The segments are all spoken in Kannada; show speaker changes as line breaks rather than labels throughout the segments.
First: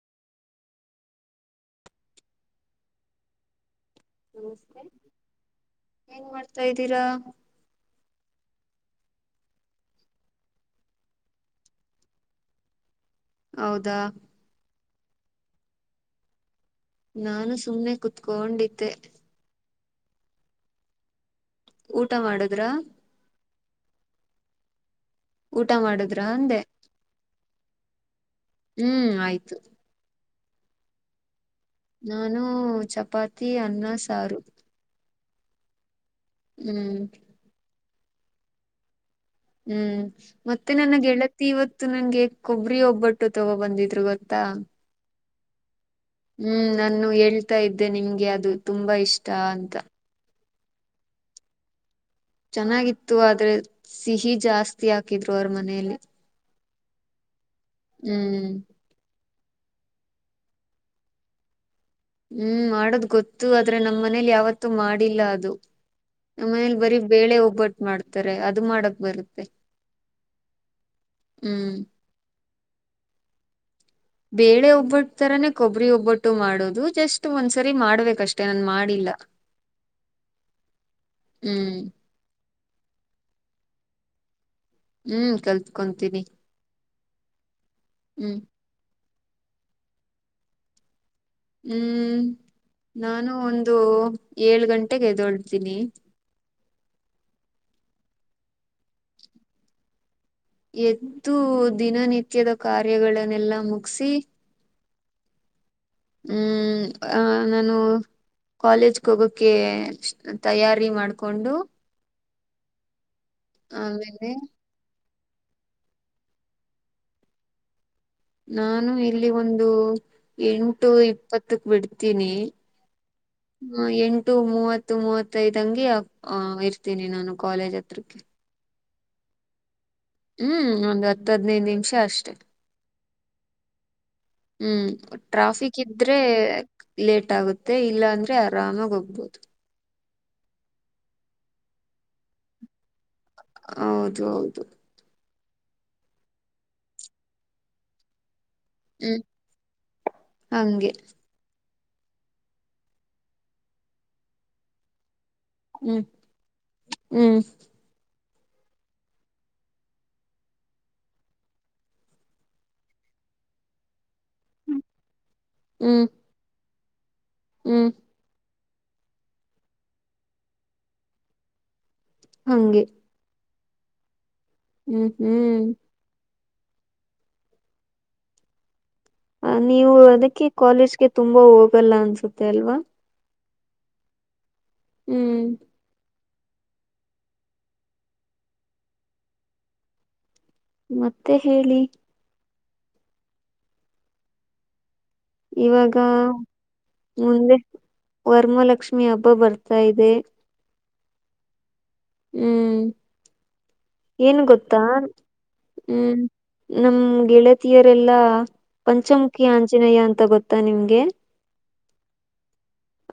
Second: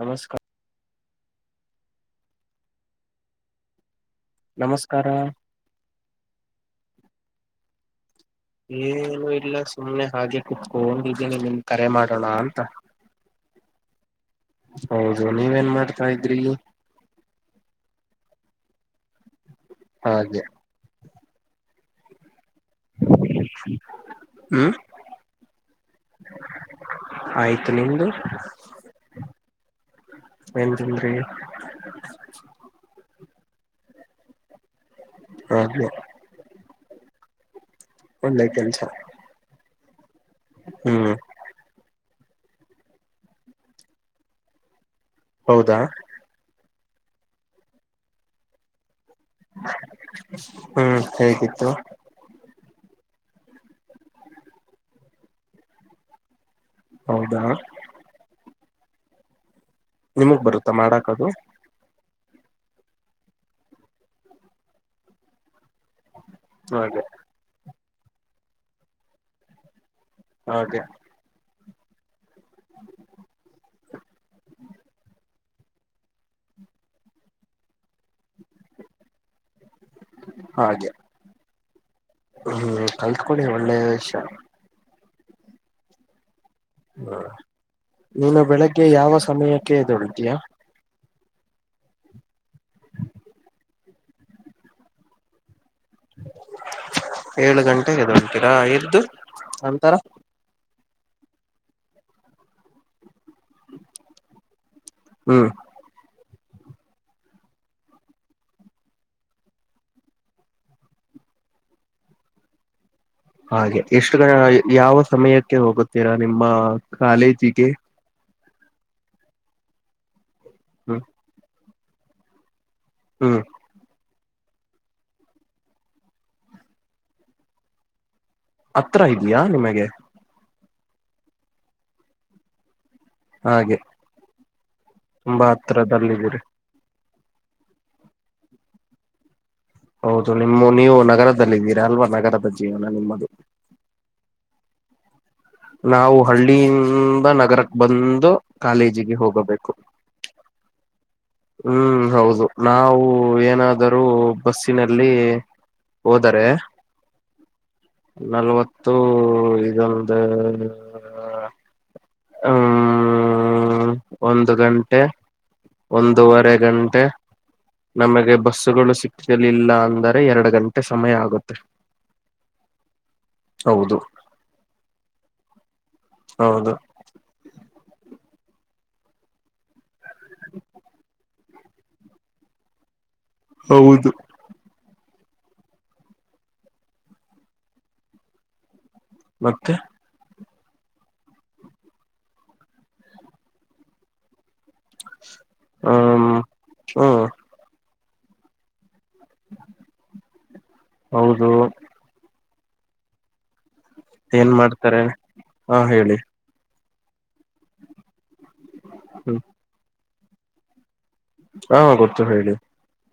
ನಮಸ್ಕಾರ.
ನಮಸ್ತೆ
ನಮಸ್ಕಾರ..
ಏನ್ ಮಾಡ್ತಾ ಇದ್ದೀರಾ?
ಏನು ಇಲ್ಲ ಸುಮ್ನೆ ಹಾಗೆ ಕುತ್ಕೊಂಡೊಂಡಿದ್ದೀನಿ. ನಿಮಗ್ ಕರೆ ಮಾಡೋಣ ಅಂತ.
ಹೌದಾ?
ಹೌದು ನೀವೇನ್ ಮಾಡ್ತಾ ಇದ್ರಿ.
ನಾನು ಸುಮ್ನೆ ಕುತ್ಕೊಂಡಿದ್ದೆ.
ಹಾಗೆ
ಊಟ ಮಾಡುದ್ರ?
ಹ್ಮ್
ಊಟ ಮಾಡುದ್ರ ಅಂದೆ?
ಆಯ್ತು ನಿಮ್ದು?
ಹ್ಮ್ ಆಯ್ತು.
ಏನ್ ತಿಂದ್ರಿ?
ನಾನು ಚಪಾತಿ, ಅನ್ನ, ಸಾರು.
ಅೆ [unintelligible]
ಹ್ಮ್
ಒಳ್ಳೆ ಕೆಲ್ಸ
ಹ್ಮ್ ಮತ್ತೆ ನನ್ನ
ಹ್ಮ್
ಗೆಳ್ ಇವತ್ತು ನನ್ಗೆ ಕೊಬ್ಬರಿ ಒಬ್ಬಟ್ಟು ತಗೋ ಬಂದಿದ್ರು ಗೊತ್ತಾ.
ಹೌದಾ?
ಹ್ಮ್ ನಾನು ಹೇಳ್ತಾ ಇದ್ದೆ ನಿಮ್ಗೆ ಅದು ತುಂಬಾ ಇಷ್ಟ ಅಂತ
ಹ್ಮ್ ಹೇಗಿತ್ತು?
ಚೆನ್ನಾಗಿತ್ತು. ಆದ್ರೆ ಸಿಹಿ ಜಾಸ್ತಿ ಹಾಕಿದ್ರು ಅವ್ರ ಮನೆಯಲ್ಲಿ.
ಹೌದಾ?
ಹ್ಮ್
ನಿಮಗ್ ಬರುತ್ತಾ ಮಾಡಾಕ್ ಅದು
ಹ್ಮ್ ಮಾಡದ್ ಗೊತ್ತು ಆದ್ರೆ ನಮ್ಮ್ ಮನೇಲಿ ಯಾವತ್ತೂ ಮಾಡಿಲ್ಲ ಅದು. ನಮ್ಮ ಮನೇಲಿ ಬರೀ
ಹಾಗೆ
ಬೇಳೆ ಒಬ್ಬಟ್ಟು ಮಾಡ್ತಾರೆ. ಅದು ಮಾಡಕ್ ಬರುತ್ತೆ
ಹೌದ ರೀ
ಹ್ಮ್
[inaudible]
ಬೇಳೆ ಒಬ್ಬಟ್ಟು ತರನೇ ಕೊಬ್ಬರಿ ಒಬ್ಬಟ್ಟು ಮಾಡೋದು ಜಸ್ಟ್ ಒಂದ್ಸರಿ ಮಾಡ್ಬೇಕ ಅಷ್ಟೇನ ಮಾಡಿಲ್ಲ
ಹಾಗೆ
ಹ್ಮ್.
ಹ್ಮ್ ಕಲ್ತಕೋಳಿ ಒಳ್ಳೆ ವಿಷಯ.
ಹ್ಮ್ ಕಲ್ತ್ಕೊಂತೀನಿ.
ಹ್ಮ
ಹ್ಮ್
ನೀನು ಬೆಳಗ್ಗೆ ಯಾವ ಸಮಯಕ್ಕೆ ಎದ್ದೇಳುತ್ತೀಯಾ.
ಹ್ಮ್ ನಾನು ಒಂದು ಏಳ ಗಂಟೆಗ ಎದೊಳ್ತೀನಿ.
ಏಳ ಗಂಟೆಗ ಎದ್ದೇಳ್ತಿರಾ ಎದ್ದು ನಂತರ.
ಎದ್ದು ದಿನನಿತ್ಯದ ಕಾರ್ಯಗಳನ್ನೆಲ್ಲಾ ಮುಗಸಿ.
ಹ್ಮ್.
ಹ್ಮ್ ಆಮೇಲ್ ನಾನು. ಕಾಲೇಜ್ಗ ಹೋಗೋಕ್ಕೆ ತಯಾರಿ ಮಾಡ್ಕೊಂಡು
ಹಾಗೆ ಎಷ್ಟು ಗ
ಆಮೇಲೆ
ಯಾವ ಸಮಯಕ್ಕೆ ಹೋಗುತ್ತೀರಾ ನಿಮ್ಮ ಕಾಲೇಜಿಗೆ.
ನಾನು ಇಲ್ಲಿ ಒಂದು ಎಂಟು
ಹ್ಮ್
ಇಪ್ಪತ್ತಕ್ ಬಿಡ್ತೀನಿ.
ಹ್ಮ್.
ಎಂಟು ಮೂವತ್ತ ಮೂವತ್ತೈದ್ಂಗಗೆ ಆ ಇರ್ತೀನಿ ನಾನು ಕಾಲೇಜ್ ಹತ್ರಕ್ಕೆ.
ಹತ್ರ ಇದಿಯಾ ನಿಮಗೆ.
ಹ್ಮ್ ಒಂದ ಹತ್ತದ್ನೈದ ನಿಮಿಷ ಅಷ್ಟೇ.
ಹಾಗೆ.
ಹ್ಮ್
ತುಂಬಾ
ಟ್ರಾಫಿಕ್ ಇದ್ರೆ
ಹತ್ರದಲ್ಲಿದ್ದೀರಿ
ಲೇಟ್ ಆಗುತ್ತೆ ಇಲ್ಲ ಅಂದ್ರೆ ಆರಾಮಾಗ ಹೋಗ್ಬೋದು.
ಹೌದು ನಿಮ್ಮ ನೀವು ನಗರದಲ್ಲಿದ್ದೀರಾ ಅಲ್ವಾ ನಗರದ ಜೀವನ ನಿಮ್ಮದು.
ಹೌದು ಹೌದು.
ನಾವು ಹಳ್ಳಿಯಿಂದ ನಗರಕ್ಕ ಬಂದು ಕಾಲೇಜಿಗೆ
ಹ್ಮ್
ಹೋಗಬೇಕು.
ಹಂಗೆ.
ಹ್ಮ್ ಹೌದು ನಾವು ಏನಾದರೂ ಬಸ್ಸಿನಲ್ಲಿ
ಹ್ಮ್
ಹೋದರೆ
ಹ್ಮ್
ನಲ್ವತ್ತು ಇದೊಂದು.
[inaudible]
ಹ್ಮ ಒಂದ ಗಂಟೆ
ಹ್ಮ್
ಒಂದೂವರೆ ಗಂಟೆ.
ಹ್ಮ್
ನಮಗೆ ಬಸ್ಸಗಳು ಸಿಕ್ಕಲಿಲ್ಲ ಅಂದರೆ ಎರಡು ಗಂಟೆ ಸಮಯ ಆಗುತ್ತೆ.
ಹಂಗೆ
ಹೌದು
ಹ್ಮ್ ಹ್ಮ್
ಹೌದು
ನೀವು ಅದಕ್ಕೆ ಕಾಲೇಜ್ಗೆ ತುಂಬಾ ಹೋಗಲ್ಲ ಅನ್ಸುತ್ತೆ ಅಲ್ವಾ.
ಹೌದು.
ಹ್ಮ್
ಮತ್ತೆ
ಮತ್ತೆ ಹೇಳಿ. ಇವಾಗಾ
ಹ್ಮ್ ಹ್ಮ್
ಮುಂದೆ ವರಮಾಲಕ್ಷ್ಮಿ ಹಬ್ಬ ಬರ್ತಾ ಇದೆ.
ಹೌದು
ಹ್ಮ್ ಏನ್ ಗೊತ್ತಾ
ಹಾ ಹೇಳಿ
ಹ್ಮ್ ನನ್ನ ಗೆಳತಿಯರೆಲ್ಲಾ
ಹ್ಮ್
ಪಂಚಮುಖಿ ಆಂಜನೇಯ ಅಂತ ಗೊತ್ತಾ ನಿಮ್ಗೆ.
ಹಾ ಗೊತ್ತು ಹೇಳಿ.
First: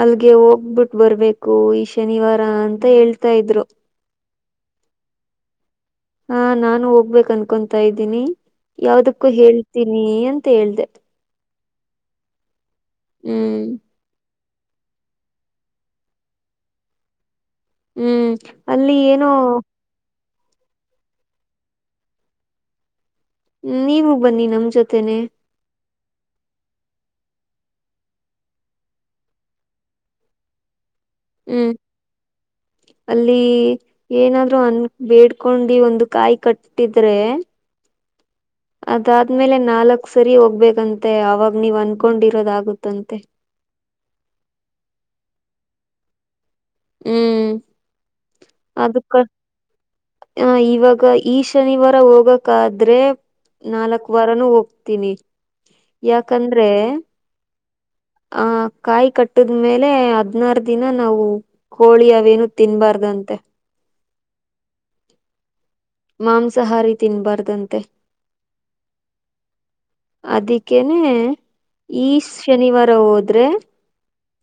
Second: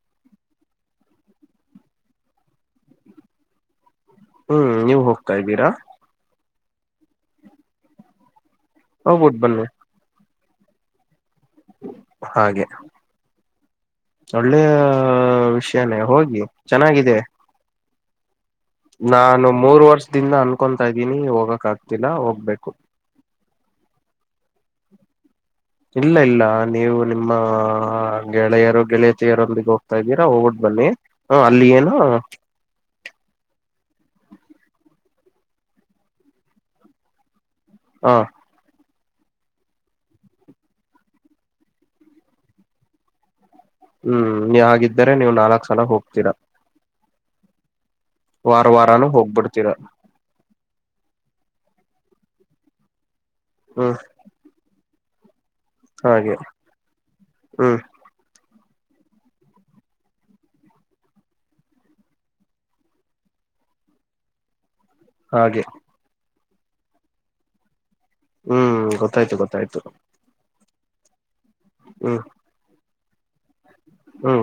ಅಲ್ಲಗೆ ಹೋಗ್ಬಿಟ್ ಬರ್ಬೇಕು ಈ ಶನಿವಾರ ಅಂತ ಹೇಳ್ತಾ ಇದ್ರು.
ಹ್ಮ್ ನೀವ ಹೋಗ್ತಾ ಇದ್ದೀರಾ.
ಹಾ ನಾನು ಹೋಗ್ಬೇಕ ಅನ್ಕೊತ ಇದ್ದೀನಿ ಯಾವದಕ್ಕೂ
ಹೋಗ್ಬಿಟ್ಟು ಬನ್ನಿ
ಹೇಳ್ತೀನಿ ಅಂತ ಹೇಳ್ದ.
ಹಾಗೆ
ಹ್ಮ
ಒಳ್ಳೆಯ ವಿಷಯನೇ ಹೋಗಿ ಚೆನ್ನಾಗಿದೆ.
ಹ್ಮ
ನಾನು ಮೂರ ವರ್ಷದಿಂದ ಅನ್ಕೊತಾ ಇದ್ದೀನಿ ಹೋಗಕ ಆಗ್ತಿಲ್ಲ ಹೋಗ್ಬೇಕು.
ನೀವು ಬನ್ನಿ ನಮ್ ಜೊತೆೇನೆ
ಇಲ್ಲ ಇಲ್ಲ ನೀವು ನಿಮ್ಮ ಗೆಳೆಯರು ಗೆಳೆಯತಿಯರೊಂದಿಗೆ ಹೋಗ್ತಾ ಇದ್ದೀರಾ ಹೋಗ ಬನ್ನಿ. ಹ್ಮ ಅಲ್ಲಿ
ಹ್ಮ್
ಏನು
ಅಲ್ಲಿ ಏನಾದ್ರು ಅನ್ ಬೇಡ್ಕೊಂಡಿ ಒಂದು ಕಾಯಿ ಕಟ್ಟಿದ್ರೆ
ಹಾ
ಅದಾದ್ಮೇಲೆ ನಾಲ್ಕ್ ಸರಿ ಹೋಗ್ಬೇಕಂತೆ ಅವಾಗ ನೀವ್ ಅನ್ಕೊಂಡಿರೋದಾಗುತ್ತಂತೆ.
ಹ್ಮ ಹಾಗಿದ್ದರೆ ನೀವ ನಾಲ್ಕ ಸಲ ಹೋಗ್ತೀರಾ.
ಹ್ಮ.
ವಾರ ವಾರಾನೂ ಹೋಗ್ಬಿಡ್ತೀರ.
ಹ ಇವಾಗ ಈ ಶನಿವಾರ ಹೋಗಕಾದ್ರೆ
ಹ್ಮ್
ನಾಲ್ಕ ವಾ ನ ಹೋಗ್ತೀನಿ.
ಹಾಗೆ
ಯಾಕಂದ್ರೆ
ಹ್ಮ
ಆ ಕಾಯಿ ಕಟ್ಟದ್ಮೇಲೆ ಹದ್ನಾರ ದಿನ ನಾವು ಹೋಳಿ ಅವೇನು ತಿನ್ಬಾರ್ದಂತೆ.
ಹಾಗೆ
ಮಾಂಸಾಹಾರಿ ತಿನ್ಬಾರ್ದಂತೆ.
ಹ್ಮ ಗೊತ್ತಾಯ್ತು ಗೊತ್ತಾಯ್ತು.
ಅದಕ್ಕೇನೆ ಈ
ಹ್ಮ್
ಶನಿವಾರ ಹೋದ್ರೆ
ಹ್ಮ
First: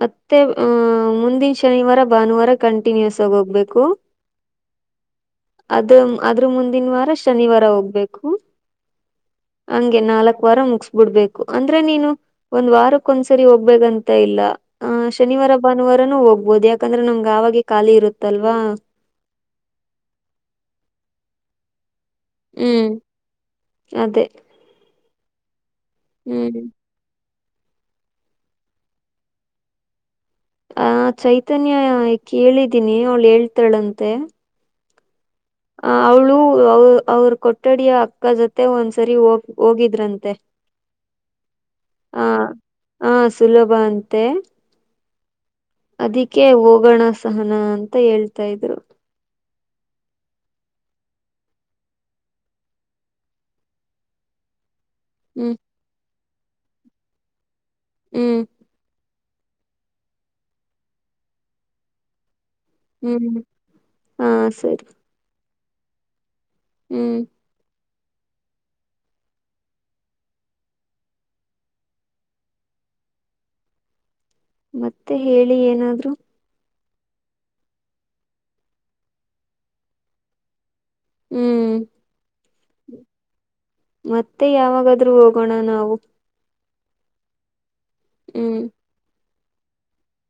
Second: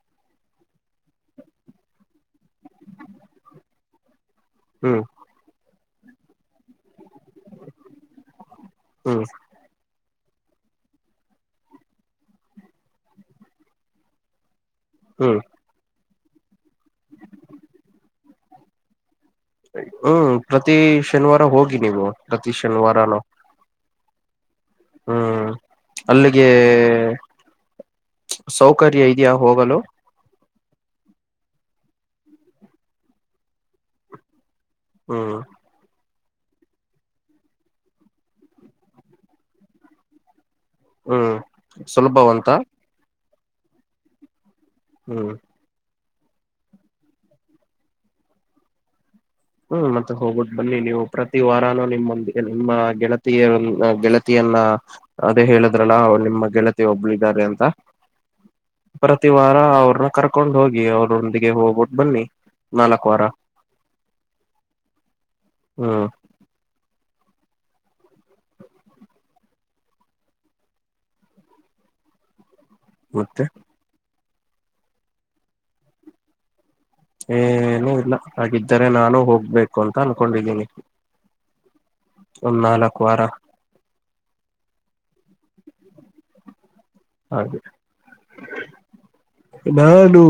ಮತ್ತೆ ಅ ಮುಂದಿನ ಶನಿವಾರ ಭಾನುವಾರ ಕಂಟಿನ್ಯೂಸ್ ಆಗಿ ಹೋಗ್ಬೇಕು.
ಹ್ಮ
ಅದ ಅದ್ರ ಮುಂದಿನ ವಾರ ಶನಿವಾರ ಹೋಗ್ಬೇಕು.
ಹ್ಮ್
ಹಂಗೆ ನಾಲ್ಕ ವಾರ ಮುಗಸ್ಬಿಡ್ಬೇಕು ಅಂದ್ರೆ ನೀನು ಒಂದ ವಾರಕ್ಕ ಒಂದ್ಸರಿ ಹೋಗ್ಬೇಂತ ಇಲ್ಲ. ಆ
ಹ್ಮ್
ಶನಿವಾರ ಭಾನುವಾರನು ಹೋಗ್ಬೋದು ಯಾಕಂದ್ರೆ ನಮ್ಗೆ ಅವಾಗೆ ಖಾಲಿ ಇರುತ್ತಲ್ವಾ.
ಹ್ಮ ಪ್ರತಿ ಶನಿವಾರ ಹೋಗಿ ನೀವು ಪ್ರತಿ
ಹ್ಮ್
ಶನಿವಾರನ
ಅದೇ
ಹ್ಮ ಅಲ್ಲಿಗೆ
ಹ್ಮ್
ಸೌಕರ್ಯ ಇದೆಯಾ ಹೋಗಲು
ಆ ಚೈತನ್ಯ ಕೇಳಿದ್ದೀನಿ ಅವಳು ಹೇಳ್ತಾಳಂತೆ.
ಹ್ಮ
ಅ ಅವ್ಳು ಅವ ಅವ್ರ ಕೊಠಡಿಯ ಅಕ್ಕ ಜೊತೆ ಒಂದ್ಸರಿ ಹೋಗ ಹೋಗಿದ್ರಂತೆ.
ಹ್ಮ ಸುಲಭವಂತ
ಹ ಸುಲಭ ಅಂತೆ
ಹ್ಮ
ಅದಕ್ಕೆ ಹೋಗೋಣ ಸಹನ ಅಂತ ಹೇಳ್ತಾ ಇದ್ರು.
ಹ್ಮ ಮತ್ತೆ ಹೋಗ್ಬಿಟ್ಟ ಬನ್ನಿ ನೀವು ಪ್ರತಿ ವಾರಾನೂ ನಿಮ್ಮಂದ ನಿಮ್ಮ ಗೆಳತಿಯ ಗೆಳ ವಿಯನ್ನ ಅದೇ
ಹ್ಮ್
ಹೇಳದ್ರಲ್ಲ ನಿಮ್ಮ ಗೆಳತಿ ಒಬ್ಳಿದ್ದಾರೆ ಅಂತ.
ಹ್ಮ
ಪ್ರತಿವಾರ ಅವ್ರನ್ನ ಕರ್ಕೊಂಡ ಹೋಗಿ ಅವ್ರೊಂದಿಗೆ ಹೋಗ್ಬಿಟ್ಟು ಬನ್ನಿ. ನಾಲ್ಕ್ ವಾರ
ಹ್ಮ ಹಾ ಸರಿ.
ಹಾ
ಹ್ಮ
ಮತ್ತೆ.
ಮತ್ತೆ ಹೇಳಿ ಏನಾದ್ರು.
ಏನು ಇಲ್ಲ ಹಾಗಿದ್ದರೆ ನಾನು ಹೋಗ್ಬೇಕು ಅಂತ ಅನ್ಕೊಂಡಿದೀನಿ.
ಹ್ಮ್
ಒಂದ್ ನಾಲಕ್ ವಾರ.
ಮತ್ತೆ ಯಾವಾಗಾದ್ರು ಹೋಗೋಣ ನಾವು.
ಹಾಗೆ.
ಹ್ಮ.
ನಾನು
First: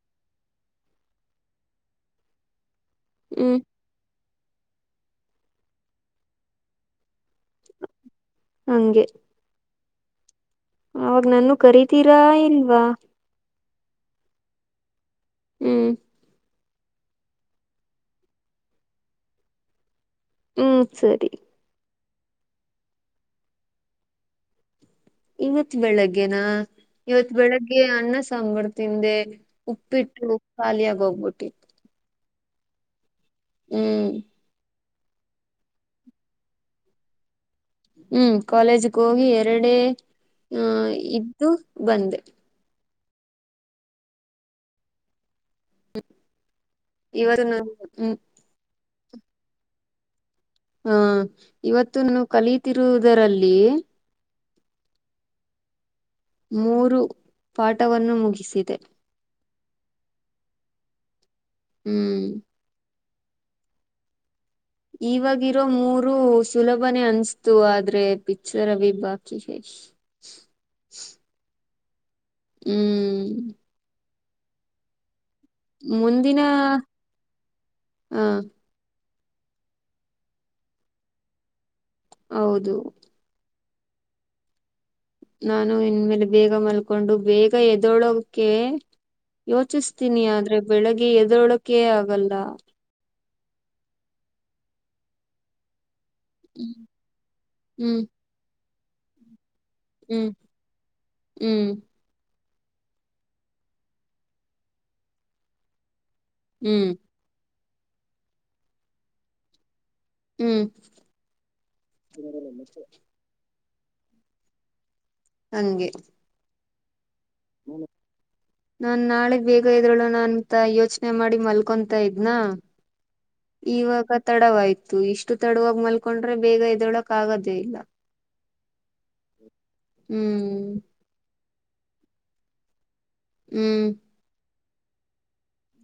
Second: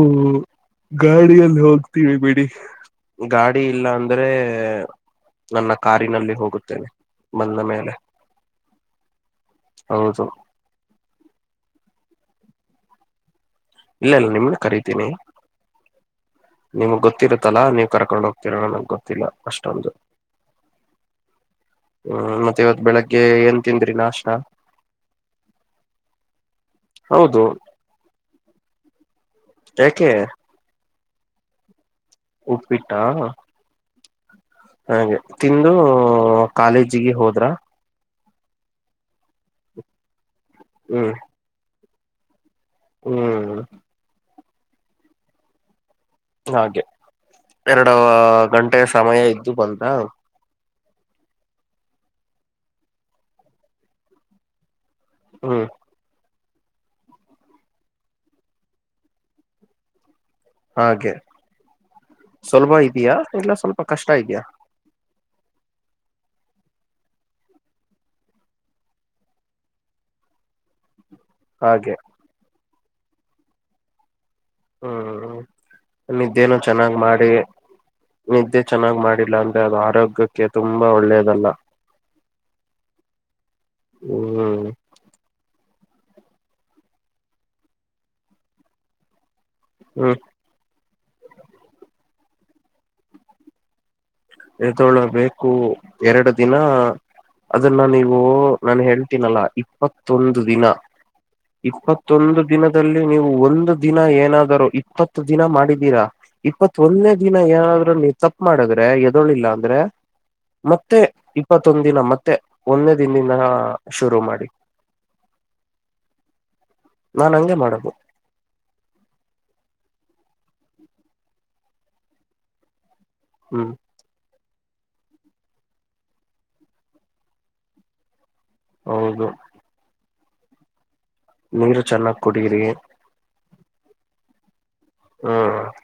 ಗಾಡಿಯಲ್ಲಿ ಹೋಗ್ತೀವಿ ಬಿಡಿ
ಹ್ಮ್
ಗಾಡಿ ಇಲ್ಲ ಅ ಅಂದ್ರೆ ನನ್ನ ಕಾರಿನಲ್ಲಿ ಹೋಗುತ್ತೇನೆ ಬಂದ ಮೇಲೆ
ಹಂಗೆ.
ಹೌದು.
ಅವಾಗ ನನ್ನು ಕರಿತೀರಾ ಇಲ್ವಾ.
ಇಲ್ಲ ಇಲ್ಲ ನಿಮ್ಗ ಕರೀತೀನಿ.
ಹ್ಮ್.
ನಿಮ್ಗ್ ಗೊತ್ತಿರುತ್ತಲ್ಲಾ ನೀವ್ ಕರ್ಕೊಂಡ್ ಹೋಗ್ತಿರ ನಗ್ ಗೊತ್ತಿಲ್ಲ ಅಷ್ಟೊಂದು.
ಹ್ಮ ಸರಿ.
ಹ್ಮ ಮತ್ತೆ ಇವತ್ ಬೆಳಿಗ್ಗೆ ಏನ್ ತಿಂದ್ರಿ ನಾಸ್ಟಾ.
ಇವತ್ ಬೆಳಗ್ಗೆನಾ ಇವತ್
ಹೌದು
ಬೆಳಗ್ಗೆ ಅನ್ನ ಸಾಂಬಾರ ತಿಂದೆ.
ಯಾಕೆ
ಉಪ್ಪಿಟ್ಟು ಖಾಲಿಯಾಗ ಹೋಗ್ಬಿಟ್ಟಿ
ಉಪ್ಪಿಟ್ಟಾ.
ಹ್ಮ.
ಹಾಗೆ ತಿಂದು ಕಾಲೇಜಿಗೆ ಹೋದ್ರ.
ಹ್ಮ ಕಾಲೇಜ್ಗೆ ಹೋಗಿ ಎರಡೆ ಆ ಇದ್ದು ಬಂದೆ.
ಹ್ಮ.
ಹ್
ಹಾಗೆ ಎರಡು ಗಂಟೆಯ ಸಮಯ ಇದ್ದು ಬಂದಾ.
ಹಾ ಇವತ್ತುನು ಕಲೀತಿರುವುದರಲ್ಲಿ.
ಹ್ಮ.
ಮೂರು ಪಾಠವನ್ನು ಮುಗಿಸಿದೆ.
ಹಾಗೆ
ಹ್ಮ್
ಸುಲ್ಭ ಇದ್ಯಾ ಇಲ್ಲ ಸ್ವಲ್ಪ ಕಷ್ಟ ಇದ್ಯಾ.
ಇವಾಗಿರೋ ಮೂರು ಸುಲಭನೆ ಅನ್ಸ್ತು ಆದ್ರೆ ಪಿಕ್ಚರ್ ಅ ಬಿ ಬಾಕಿ ಹೈ.
ಹಾಗೆ.
ಹ್ಮ.
ಹ್ಮ್ ಹ್ಮ್
ಮುಂದಿನ
ನಿದ್ದೇನು ಚೆನ್ನಾಗ್ ಮಾಡಿ
ಹ
ನಿದ್ದೆ ಚೆನ್ನಾಗ್ ಮಾಡಿಲ್ಲ ಅಂದ್ರೆ ಅದು ಆರೋಗ್ಯಕ್ಕೆ ತುಂಬಾ ಒಳ್ಳೇದಲ್ಲ.
ಹೌದು.
ಹ್ಮ್
ನಾನು ಇನ್ಮೇಲೆ ಬೇಗ ಮಲ್ಕೊಂಡು ಬೇಗ ಏದ್ದೋಳೋಕೆ.
ಹ್ಮ್
ಯೋಚಿಸ್ತೀನಿ ಆದ್ರೆ ಬೆಳಗ್ಗೆ ಎದೋಳಕೆ ಆಗಲ್ಲ.
ಎದ್ದುಳಬೇಕು ಎರಡು ದಿನ
ಹ್ಮ್
ಅದನ್ನ
ಹ್ಮ್
ನೀವು ನಾನು ಹೇಳ್ತೀನಲ್ಲ ಇಪ್ಪತ್ತೊಂದು ದಿನ
ಹ್ಮ್
ಇಪ್ಪ ಮತ್ತೊಂದು ದಿನದಲ್ಲಿ ನೀವು ಒಂದು ದಿನ ಏನಾದರೂ ಇಪ್ಪತ್ತು ದಿನ ಮಾಡಿದೀರಾ.
ಹ್ಮ್
ಇಪ್ಪತ್ತೊನ್ನೇ ದಿನ ಏನಾದ್ರ ನೀ ತಪ್ಪ ಮಾಡಿದ್ರೆ ಎದೋಳಿಲ್ಲ ಅಂದ್ರೆ
ಹ್ಮ್
ಮತ್ತೆ ಇಪ್ಪತ್ತೊಂದ ದಿನ ಮತ್ತೆ ಒಂದೇ ದಿನಿನ ಶುರು ಮಾಡಿ.
ಹಂಗೆ
ನಾನ ಹಂಗೆ ಮಾಡದು.
ನಾನ ನಾಳೆ ಬೇಗ ಇದ್ದೋಳೋಣ ಅಂತ ಯೋಚನೆ ಮಾಡಿ ಮಲ್ಕೊಂತ ಇದ್ನಾ.
ಹ್ಮ್
ಇವಾಗ ತಡವಾಯ್ತು ಇಷ್ಟು ತಡವಾಗಿವಾಗಿ ಮಲ್ಕೊಂಡ್ರೆ ಬೇಗ ಎದ್ದಳಕ್ ಆಗೋದೇ ಇಲ್ಲ.
ಹೌದು.
ಹ್ಮ
ನೀರು ಚೆನ್ನಾಗ ಕುಡಿರೀ.
ಹ್ಮ
ಹಾ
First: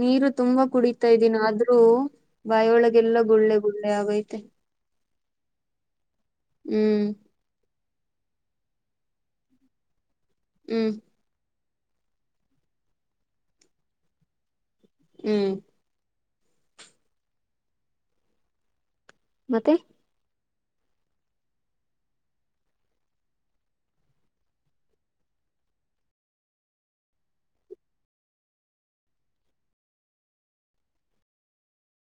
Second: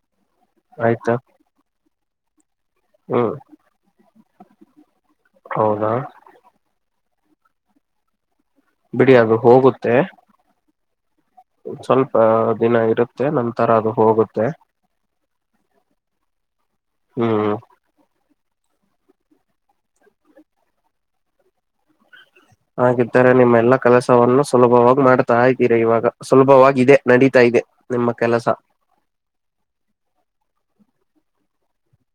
ನೀರು ತುಂಬಾ ಕುಡಿತಾ ಇದ್ದೀನ ಆದ್ರೂ ಬಾಯಿಯೊಳಗೆಲ್ಲ
ಹ್ಮ್
ಗುಳ್ಳೆ ಗುಳ್ಳೆ ಆಗೈತೆ.
ಹೌದಾ.
ಹ್ಮ
ಬಿಡಿ ಅದು ಹೋಗುತ್ತೆ.
ಹ್ಮ.
ಸ್ವಲ್ಪ ದಿನ ಇರುತ್ತೆ ನಂತರ ಅದು ಹೋಗುತ್ತೆ.
ಹ್ಮ
ಹ್ಮ
ಮತ್ತೆ
ಹಾಗಿದ್ದರೆ ನಿಮ್ಮೆಲ್ಲಾ ಕೆಲಸವನ್ನು ಸುಲಭವಾಗಿ ಮಾಡ್ತಾ ಇದ್ದೀರಾ ಇವಾಗ ಸುಲಭವಾಗಿ ಇದೆ ನಡೀತಾ ಇದೆ. ನಿಮ್ಮ ಕೆಲಸ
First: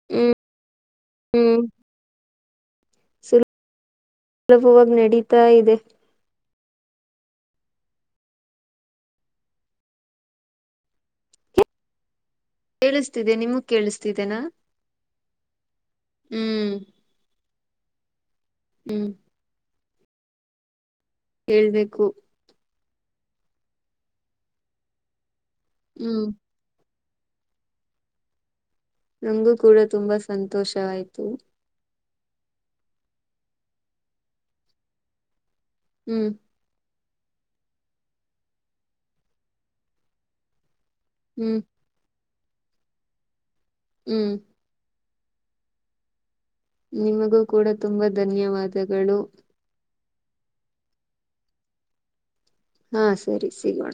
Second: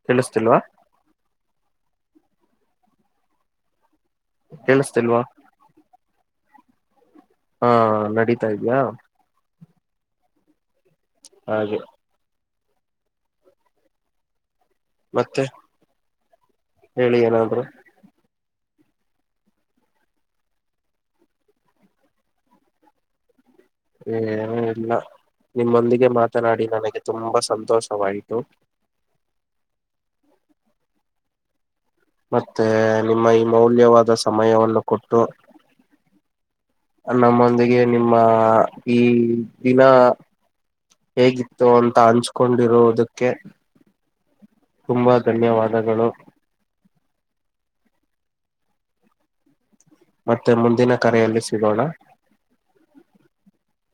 ಕೇಳಿಸ್ತಿಲ್ವಾ.
ಹ್ಮ ಸಲಭವಾಗ
ಕೇಳಿಸ್ತಿಲ್ವಾ
ನಡೀತಾ ಇದೆ.
ಹಾ ನಡೀತಾ ಇದ್ಯಾ. ಹಾಗೆ
ಕೇಳಿಸ್ತಿದೆ ನಿಮಗ ಕೇಳಿಸ್ತಿದೆೇನಾ.
ಮತ್ತೆ
ಹ್ಮ
ಹೇಳಿ ಏನಾದ್ರು.
ಹ್ಮ ಹೇಳ್ಬೇಕು.
ಏನಿಲ್ಲಾ ನಿಮ್ಮೊಂದಿಗೆ
ಹ್ಮ್
ಮಾತನಾಡಿ ನನಗೆ ತುಂಬಾ ಸಂತೋಷವಾಯ್ತು.
ನಂಗು ಕೂಡ ತುಂಬಾ ಸಂತೋಷ ಆಯ್ತು.
ಮತ್ತೆ ನಿಮ್ಮ ಈ ಮೌಲ್ಯವಾದ ಸಮಯವನ್ನು ಕೊಟ್ಟು
ಹ್ಮ
ನಮ್ಮೊಂದಿಗೆ ನಿಮ್ಮ ಈ ದಿನ
ಹ್ಮ್
ಹೇಗಿತ್ತು ಅಂತ ಹಂಚ್ಕೊಂಡಿರುದಕ್ಕೆ
ಹ್ಮ
ತುಂಬಾ ಧನ್ಯವಾದಗಳು.
ನಿಮಗೂ ಕೂಡ ತುಂಬಾ ಧನ್ಯವಾದಗಳು.
ಮತ್ತೆ ಮುಂದಿನ ಕರೆಯಲ್ಲಿ ಸಿಗೋಣ.
ಹಾ ಸರಿ ಸಿಗೋಣ.